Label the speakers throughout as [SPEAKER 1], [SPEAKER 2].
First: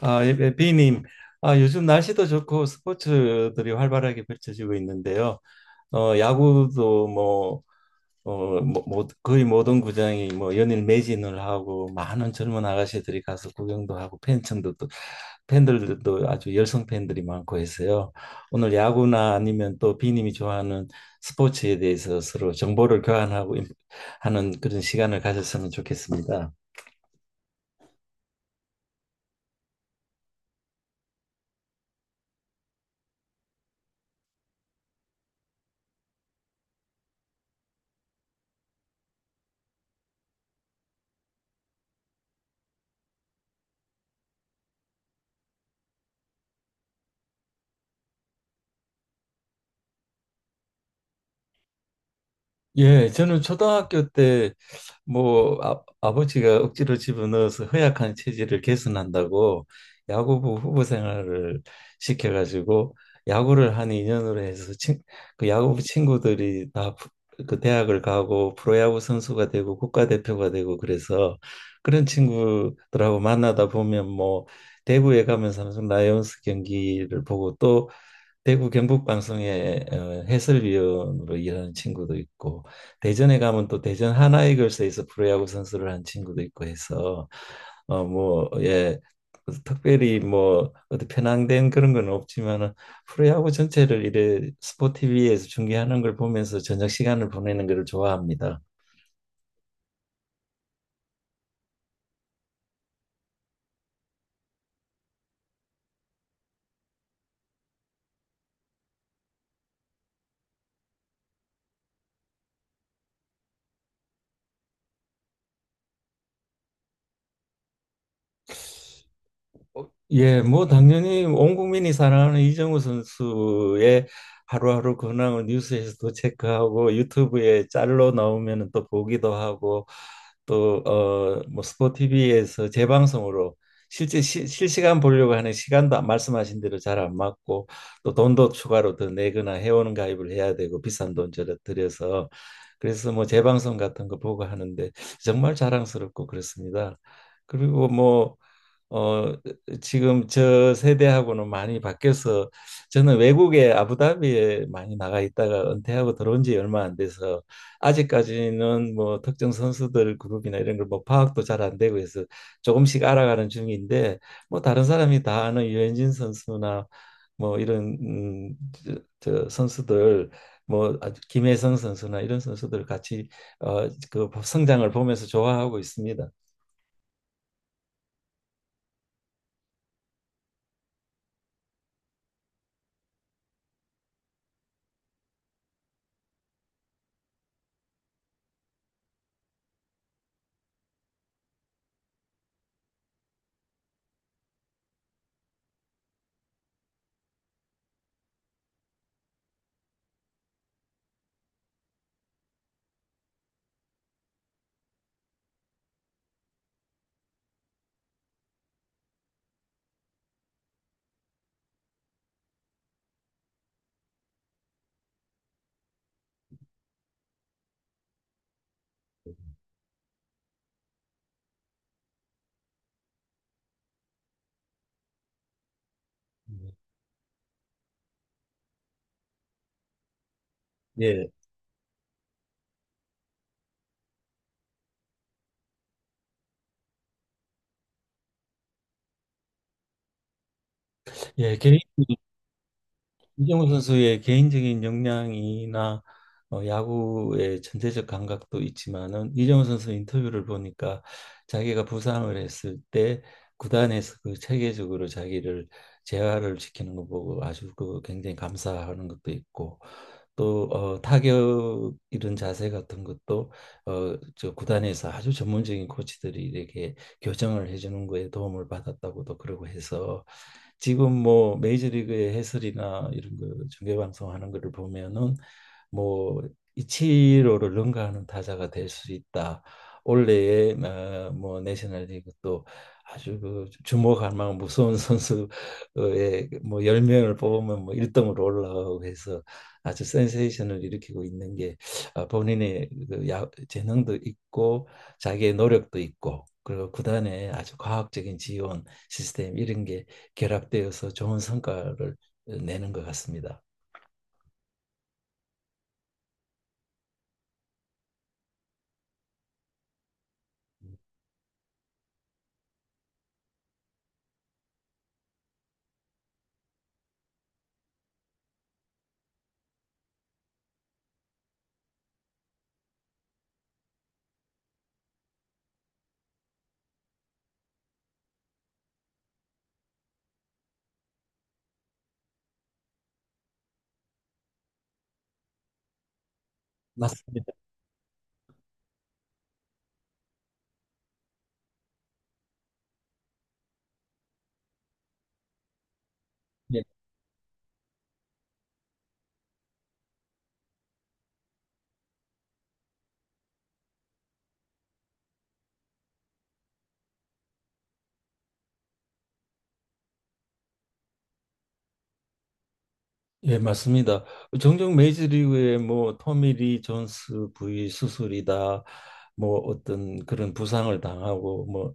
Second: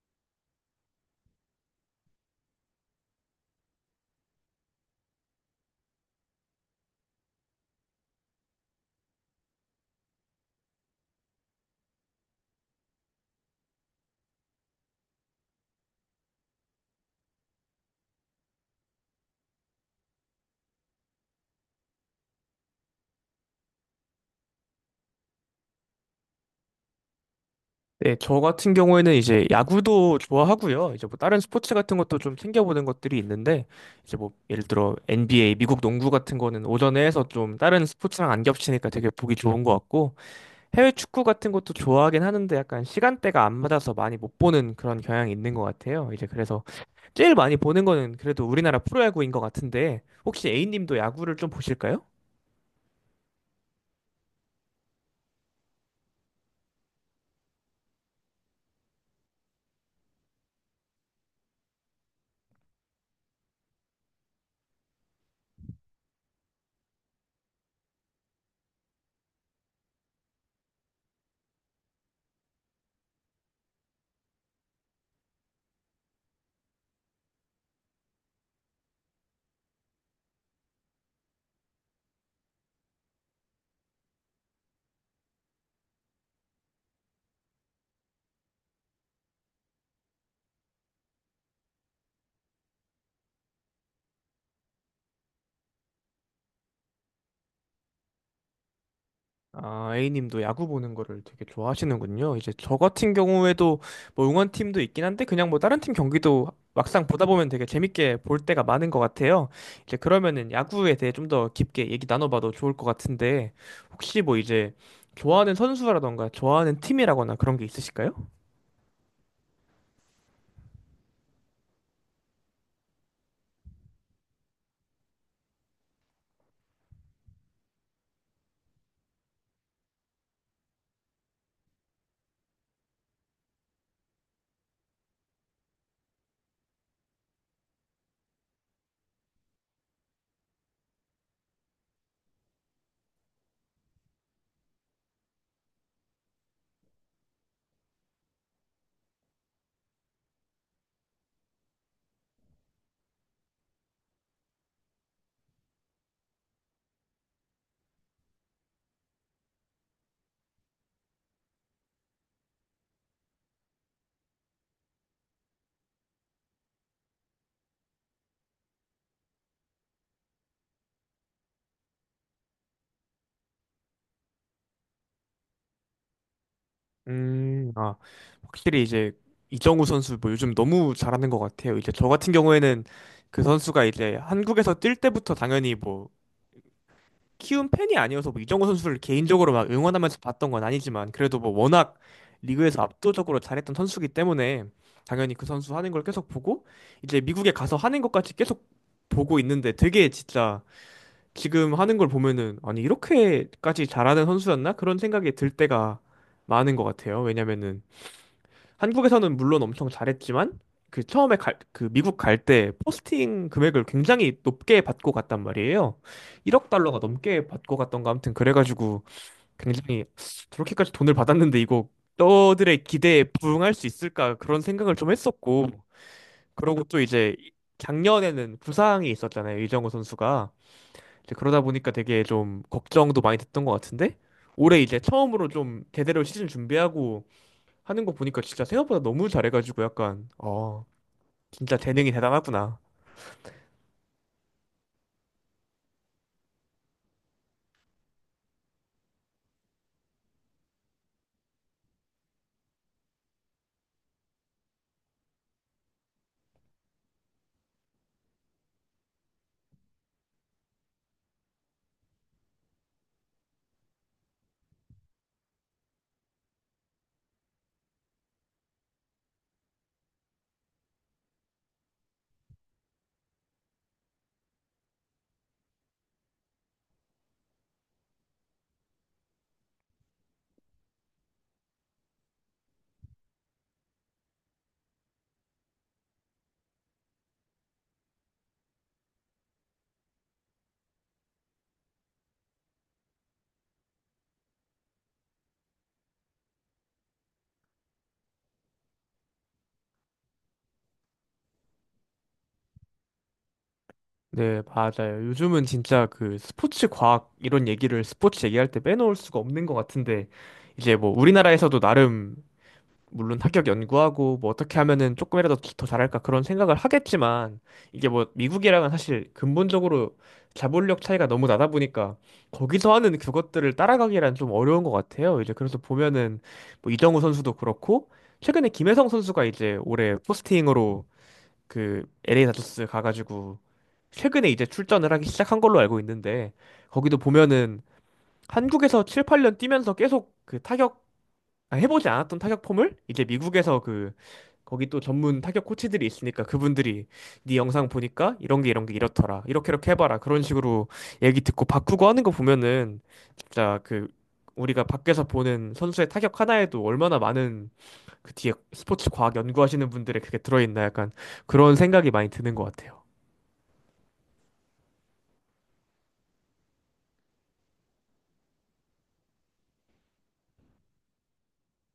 [SPEAKER 1] 아, 예, 예, 비님. 아, 요즘 날씨도 좋고 스포츠들이 활발하게 펼쳐지고 있는데요. 야구도 뭐 거의 모든 구장이 뭐 연일 매진을 하고, 많은 젊은 아가씨들이 가서 구경도 하고 팬층도, 또 팬들도 아주 열성 팬들이 많고 해서요. 오늘 야구나 아니면 또 비님이 좋아하는 스포츠에 대해서 서로 정보를 교환하고 하는, 그런 시간을 가졌으면 좋겠습니다.
[SPEAKER 2] 네, 저 같은 경우에는 이제 야구도 좋아하고요. 이제 뭐 다른 스포츠 같은 것도 좀 챙겨보는 것들이 있는데, 이제 뭐 예를 들어 NBA, 미국 농구 같은 거는 오전에 해서 좀 다른 스포츠랑 안 겹치니까 되게 보기 좋은 것 같고, 해외 축구 같은 것도 좋아하긴 하는데 약간 시간대가 안 맞아서 많이 못 보는 그런 경향이 있는 것 같아요. 이제 그래서 제일 많이 보는 거는 그래도 우리나라 프로야구인 것 같은데, 혹시 A님도 야구를 좀 보실까요?
[SPEAKER 1] 예, 저는 초등학교 때 뭐 아버지가 억지로 집어넣어서 허약한 체질을 개선한다고 야구부 후보 생활을 시켜가지고 야구를 한 인연으로 해서, 그 야구부 친구들이 다 그 대학을 가고 프로야구 선수가 되고 국가대표가 되고 그래서, 그런 친구들하고 만나다 보면 뭐 대구에 가면 삼성 라이온스 경기를 보고, 또 대구 경북 방송의 해설위원으로 일하는 친구도 있고, 대전에 가면 또 대전 하나이글스에서 프로야구 선수를 한 친구도 있고 해서 뭐 예, 특별히 뭐 어디 편향된 그런 건 없지만은 프로야구 전체를 이래 스포티비에서 중계하는 걸 보면서 저녁 시간을 보내는 걸 좋아합니다.
[SPEAKER 2] 아, A님도 야구 보는 거를 되게 좋아하시는군요. 이제 저 같은 경우에도 뭐 응원팀도 있긴 한데 그냥 뭐 다른 팀 경기도 막상 보다 보면 되게 재밌게 볼 때가 많은 것 같아요. 이제 그러면은 야구에 대해 좀 더 깊게 얘기 나눠봐도 좋을 것 같은데 혹시 뭐 이제 좋아하는 선수라던가 좋아하는 팀이라거나 그런 게 있으실까요?
[SPEAKER 1] 예, 뭐 당연히 온 국민이 사랑하는 이정우 선수의 하루하루 근황을 뉴스에서도 체크하고 유튜브에 짤로 나오면 또 보기도 하고, 또 뭐 스포티비에서 재방송으로 실제 실시간 보려고 하는 시간도 말씀하신 대로 잘 안 맞고, 또 돈도 추가로 더 내거나 회원 가입을 해야 되고 비싼 돈 저러 들여서, 그래서 뭐 재방송 같은 거 보고 하는데 정말 자랑스럽고 그렇습니다. 그리고 뭐어 지금 저 세대하고는 많이 바뀌어서, 저는 외국에 아부다비에 많이 나가 있다가 은퇴하고 들어온 지 얼마 안 돼서 아직까지는 뭐 특정 선수들 그룹이나 이런 걸 뭐 파악도 잘 안 되고 해서 조금씩 알아가는 중인데, 뭐 다른 사람이 다 아는 유현진 선수나 뭐 이런 저 선수들, 뭐 아주 김혜성 선수나 이런 선수들 같이 그 성장을 보면서 좋아하고 있습니다.
[SPEAKER 2] 아, 확실히 이제 이정우 선수 뭐 요즘 너무 잘하는 것 같아요. 이제 저 같은 경우에는 그 선수가 이제 한국에서 뛸 때부터 당연히 뭐 키운 팬이 아니어서 뭐 이정후 선수를 개인적으로 막 응원하면서 봤던 건 아니지만, 그래도 뭐 워낙 리그에서 압도적으로 잘했던 선수기 때문에 당연히 그 선수 하는 걸 계속 보고, 이제 미국에 가서 하는 것까지 계속 보고 있는데, 되게 진짜 지금 하는 걸 보면은 아니 이렇게까지 잘하는 선수였나? 그런 생각이 들 때가 많은 것 같아요. 왜냐면은 한국에서는 물론 엄청 잘했지만 그 미국 갈 때 포스팅 금액을 굉장히 높게 받고 갔단 말이에요. 1억 달러가 넘게 받고 갔던가, 아무튼 그래가지고 굉장히 저렇게까지 돈을 받았는데 이거 너들의 기대에 부응할 수 있을까, 그런 생각을 좀 했었고, 그러고 또 이제 작년에는 부상이 있었잖아요. 이정우 선수가.
[SPEAKER 1] 예,
[SPEAKER 2] 이제 그러다 보니까 되게 좀 걱정도 많이 됐던 것 같은데, 올해 이제 처음으로 좀 제대로 시즌 준비하고 하는 거 보니까 진짜 생각보다 너무 잘해가지고 약간
[SPEAKER 1] 예,
[SPEAKER 2] 진짜
[SPEAKER 1] 개인
[SPEAKER 2] 재능이 대단하구나.
[SPEAKER 1] 이정우 선수의 개인적인 역량이나 야구의 전체적 감각도 있지만은, 이정우 선수 인터뷰를 보니까 자기가 부상을 했을 때 구단에서 그 체계적으로 자기를 재활을 시키는 거 보고 아주 그 굉장히 감사하는 것도 있고, 또 타격 이런 자세 같은 것도 저 구단에서 아주 전문적인 코치들이 이렇게 교정을 해주는 거에 도움을 받았다고도 그러고 해서 지금 뭐 메이저리그의 해설이나 이런 거 중계 방송하는 거를 보면은, 뭐 이치로를 능가하는 타자가 될 수 있다, 올해의 뭐 내셔널리그 또 아주 그 주목할 만한 무서운 선수의 뭐 10명을 뽑으면 뭐 1등으로 올라가고 해서 아주 센세이션을 일으키고 있는 게, 아, 본인의 그 재능도 있고 자기의 노력도 있고, 그리고 구단의 아주 과학적인 지원 시스템 이런 게 결합되어서 좋은 성과를 내는 것 같습니다.
[SPEAKER 2] 네, 맞아요. 요즘은 진짜 그 스포츠 과학 이런 얘기를 스포츠 얘기할 때 빼놓을 수가 없는 것 같은데, 이제 뭐 우리나라에서도 나름 물론 합격 연구하고 뭐 어떻게 하면은 조금이라도 더 잘할까 그런 생각을 하겠지만, 이게 뭐 미국이랑은 사실 근본적으로 자본력 차이가 너무 나다 보니까 거기서 하는 그것들을 따라가기란 좀 어려운 것 같아요. 이제 그래서 보면은 뭐 이정우 선수도 그렇고, 최근에 김혜성 선수가 이제 올해 포스팅으로 그 LA 다저스 가가지고 최근에 이제 출전을 하기 시작한 걸로 알고 있는데, 거기도
[SPEAKER 1] 맞습니다.
[SPEAKER 2] 보면은 한국에서 7, 8년 뛰면서 계속 그 타격 아, 해보지 않았던 타격 폼을 이제 미국에서 그 거기 또 전문 타격 코치들이 있으니까,
[SPEAKER 1] 예.
[SPEAKER 2] 그분들이 네 영상 보니까 이런 게 이렇더라, 이렇게 이렇게 해봐라, 그런 식으로 얘기 듣고 바꾸고 하는 거 보면은 진짜 그 우리가 밖에서 보는 선수의 타격 하나에도 얼마나 많은 그 뒤에 스포츠 과학 연구하시는 분들의 그게 들어있나, 약간 그런 생각이 많이 드는 것 같아요.
[SPEAKER 1] 예, 맞습니다. 종종 메이저리그에 뭐 토미 리 존스 부위 수술이다, 뭐 어떤 그런 부상을 당하고 뭐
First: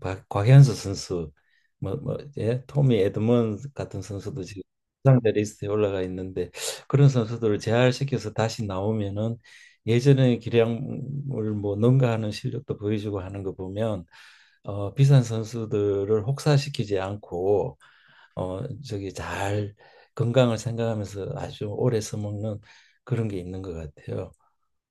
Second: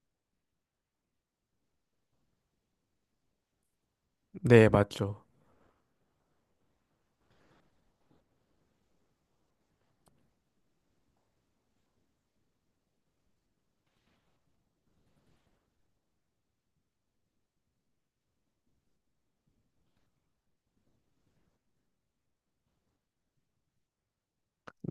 [SPEAKER 1] 곽현수 선수, 뭐 예, 토미 에드먼 같은 선수도 지금
[SPEAKER 2] 네, 맞죠.
[SPEAKER 1] 부상자 리스트에 올라가 있는데, 그런 선수들을 재활시켜서 다시 나오면은 예전의 기량을 뭐 능가하는 실력도 보여주고 하는 거 보면 비싼 선수들을 혹사시키지 않고 어 저기 잘 건강을 생각하면서 아주 오래 써먹는 그런 게 있는 것 같아요.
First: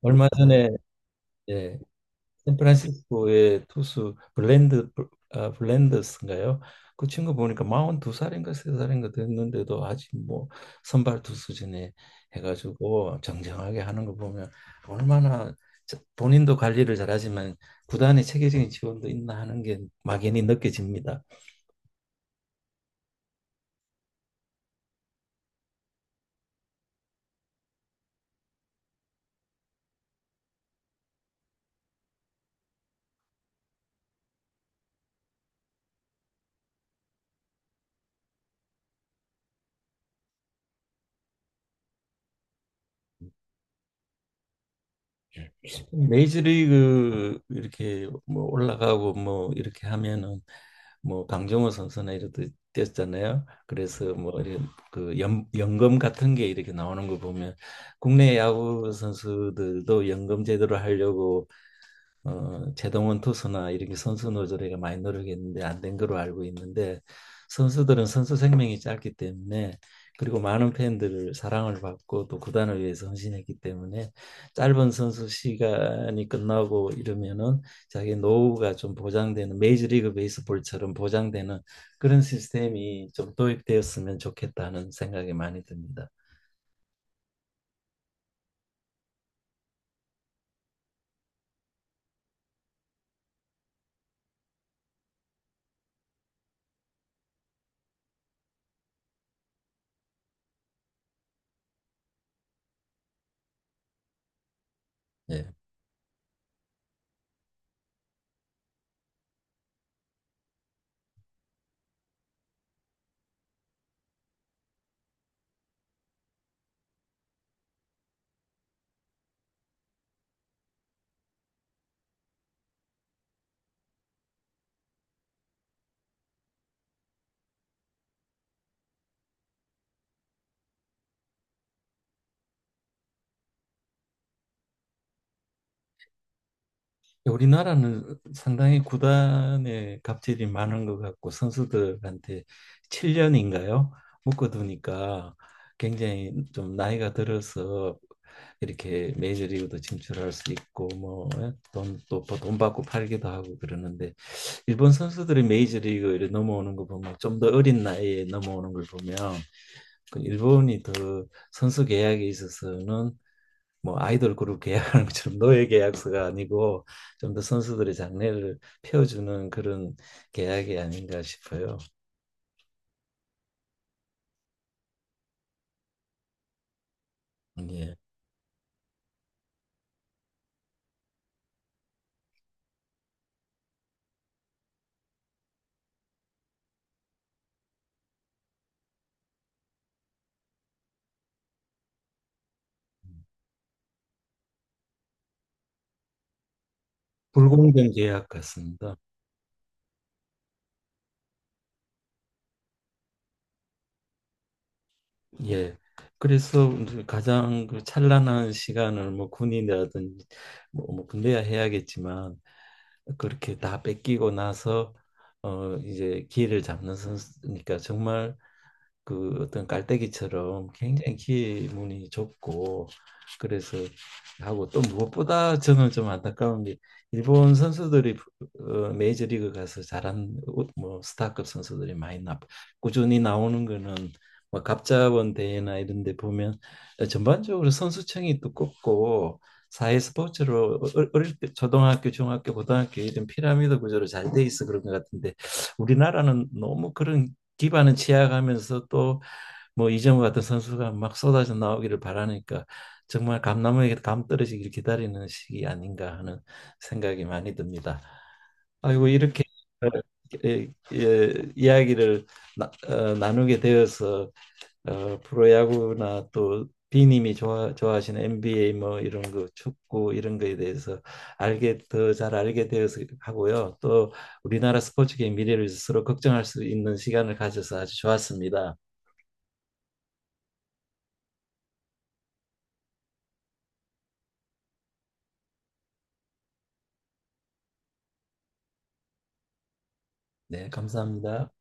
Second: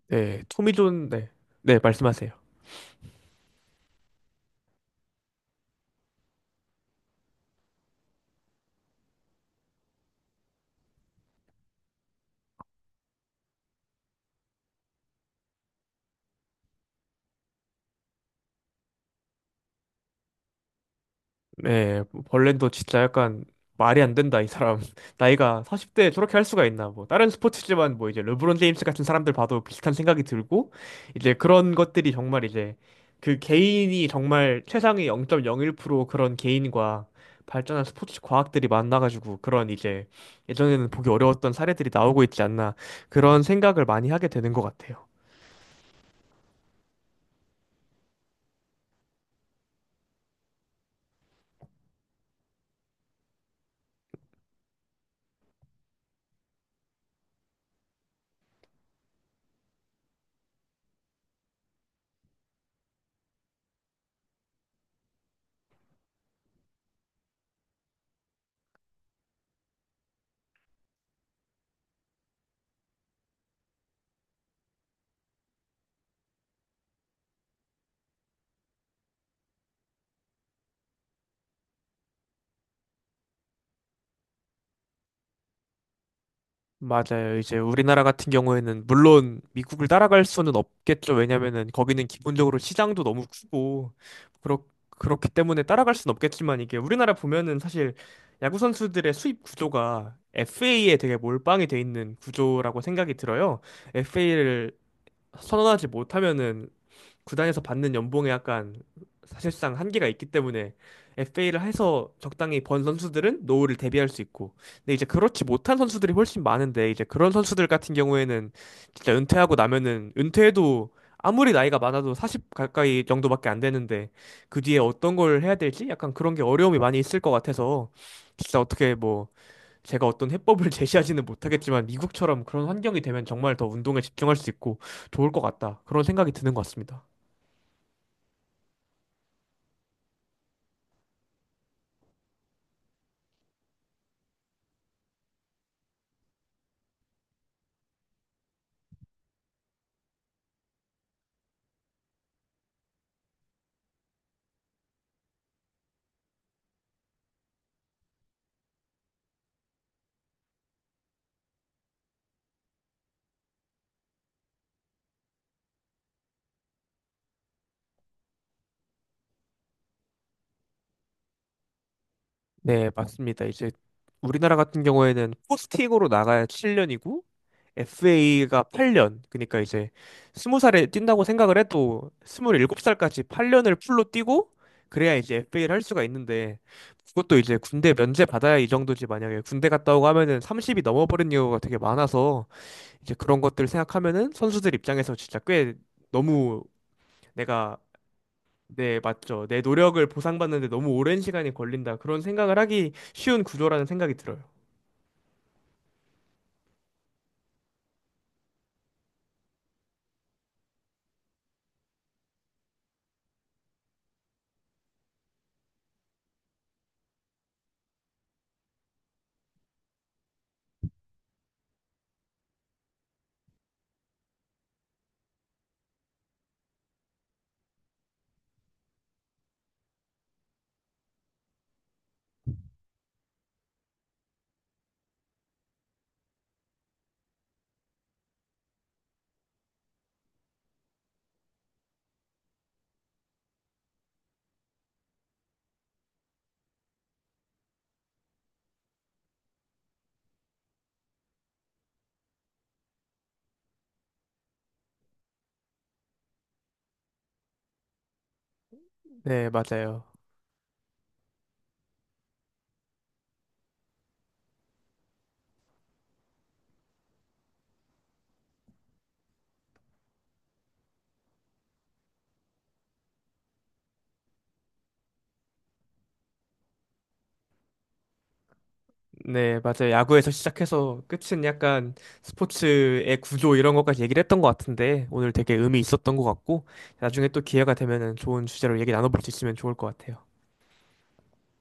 [SPEAKER 1] 얼마
[SPEAKER 2] 네,
[SPEAKER 1] 전에,
[SPEAKER 2] 토미존, 네,
[SPEAKER 1] 예,
[SPEAKER 2] 네, 말씀하세요.
[SPEAKER 1] 샌프란시스코의 투수 블랜드, 아, 블랜더스인가요? 그 친구 보니까 42살인가 3살인가 됐는데도 아직 뭐 선발 투수진에 해가지고 정정하게 하는 거 보면 얼마나, 본인도 관리를 잘하지만 구단의 체계적인 지원도 있나 하는 게 막연히 느껴집니다.
[SPEAKER 2] 네, 벌렌도 진짜 약간 말이 안 된다, 이 사람. 나이가 40대에 저렇게 할 수가 있나. 뭐, 다른 스포츠지만 뭐 이제 르브론 제임스 같은 사람들 봐도 비슷한 생각이 들고, 이제 그런 것들이 정말 이제 그 개인이 정말 최상의 0.01% 그런 개인과 발전한 스포츠 과학들이 만나가지고 그런 이제 예전에는 보기 어려웠던 사례들이 나오고 있지 않나, 그런 생각을 많이 하게 되는 것 같아요.
[SPEAKER 1] 메이저리그 이렇게 뭐 올라가고 뭐 이렇게 하면은 뭐 강정호 선수나 이렇듯 뛰었잖아요. 그래서 뭐 이런 그 연금 같은 게 이렇게 나오는 거 보면 국내 야구 선수들도 연금 제도를 하려고 제동원 투수나 이렇게 선수 노조리가 많이 노력했는데 안 된 걸로 알고 있는데, 선수들은 선수 생명이 짧기 때문에, 그리고 많은 팬들을 사랑을 받고 또 구단을 위해서 헌신했기 때문에 짧은 선수 시간이 끝나고 이러면은 자기 노후가 좀 보장되는, 메이저리그 베이스볼처럼 보장되는 그런 시스템이 좀 도입되었으면 좋겠다는 생각이 많이 듭니다.
[SPEAKER 2] 맞아요. 이제 우리나라 같은 경우에는 물론 미국을 따라갈 수는 없겠죠. 왜냐면은 거기는 기본적으로 시장도 너무 크고 그렇 그렇기 때문에 따라갈 수는 없겠지만, 이게 우리나라 보면은 사실 야구 선수들의 수입 구조가 FA에 되게 몰빵이 돼 있는 구조라고 생각이 들어요. FA를
[SPEAKER 1] 예.
[SPEAKER 2] 선언하지 못하면은 구단에서 받는 연봉에 약간 사실상 한계가 있기 때문에, FA를 해서 적당히 번 선수들은 노후를 대비할 수 있고, 근데 이제 그렇지 못한 선수들이 훨씬 많은데, 이제 그런 선수들 같은 경우에는 진짜 은퇴하고 나면은, 은퇴해도 아무리 나이가 많아도 40 가까이 정도밖에 안 되는데, 그 뒤에 어떤 걸 해야 될지 약간 그런 게 어려움이 많이 있을 것 같아서, 진짜 어떻게 뭐 제가 어떤 해법을 제시하지는 못하겠지만, 미국처럼 그런 환경이 되면 정말 더 운동에 집중할 수 있고 좋을 것 같다, 그런 생각이 드는 것 같습니다.
[SPEAKER 1] 우리나라는 상당히 구단의 갑질이 많은 것 같고 선수들한테 7년인가요? 묶어두니까 굉장히 좀 나이가 들어서 이렇게 메이저리그도 진출할 수 있고 뭐돈또돈 받고 팔기도 하고 그러는데, 일본 선수들이 메이저리그에 넘어오는 거 보면 좀 더 어린 나이에 넘어오는 걸 보면 그 일본이 더 선수 계약에 있어서는 뭐 아이돌 그룹 계약하는 것처럼 노예 계약서가 아니고 좀 더 선수들의 장래를 펴주는 그런 계약이 아닌가 싶어요.
[SPEAKER 2] 네, 맞습니다. 이제 우리나라 같은 경우에는 포스팅으로 나가야 7년이고
[SPEAKER 1] 예.
[SPEAKER 2] FA가 8년. 그러니까 이제 20살에 뛴다고 생각을 해도 27살까지 8년을 풀로 뛰고 그래야 이제 FA를 할 수가 있는데, 그것도 이제 군대 면제 받아야 이 정도지 만약에 군대 갔다 오고 하면은 30이 넘어버린 경우가 되게 많아서, 이제 그런 것들 생각하면은 선수들 입장에서 진짜 꽤 너무. 내가
[SPEAKER 1] 불공정 계약 같습니다.
[SPEAKER 2] 네, 맞죠. 내 노력을 보상받는데 너무 오랜 시간이 걸린다, 그런 생각을 하기 쉬운 구조라는 생각이 들어요.
[SPEAKER 1] 예. 그래서 이제 가장 그 찬란한 시간을 뭐 군인이라든지 뭐 군대야 해야겠지만 그렇게 다 뺏기고 나서 이제 기회를 잡는 선수니까 정말 그 어떤 깔때기처럼 굉장히 기 문이 좁고, 그래서 하고, 또 무엇보다 저는 좀 안타까운 게, 일본 선수들이 메이저리그 가서 잘한 뭐 스타급 선수들이 많이 나 꾸준히 나오는 거는 뭐 갑자원 대회나 이런 데 보면 전반적으로 선수층이 두껍고 사회 스포츠로 어릴 때 초등학교, 중학교, 고등학교 이런 피라미드 구조로 잘 돼 있어 그런 것 같은데, 우리나라는 너무 그런 기반은 취약하면서 또 뭐 이정우 같은 선수가 막 쏟아져 나오기를 바라니까, 정말 감나무에게 감 떨어지기를 기다리는 시기 아닌가 하는 생각이 많이 듭니다. 아이고, 이렇게
[SPEAKER 2] 네,
[SPEAKER 1] 어,
[SPEAKER 2] 맞아요.
[SPEAKER 1] 예, 예, 이야기를 나누게 되어서, 어, 프로야구나 또 비님이 좋아하시는 NBA 뭐 이런 거 축구 이런 거에 대해서 알게, 더 잘 알게 되어서 하고요. 또 우리나라 스포츠계의 미래를 스스로 걱정할 수 있는 시간을 가져서 아주 좋았습니다.
[SPEAKER 2] 네, 맞아요. 야구에서 시작해서 끝은 약간 스포츠의 구조 이런 것까지 얘기를 했던 것 같은데 오늘 되게 의미 있었던 것 같고, 나중에 또 기회가 되면은 좋은 주제로 얘기 나눠볼 수 있으면 좋을 것 같아요.
[SPEAKER 1] 네, 감사합니다.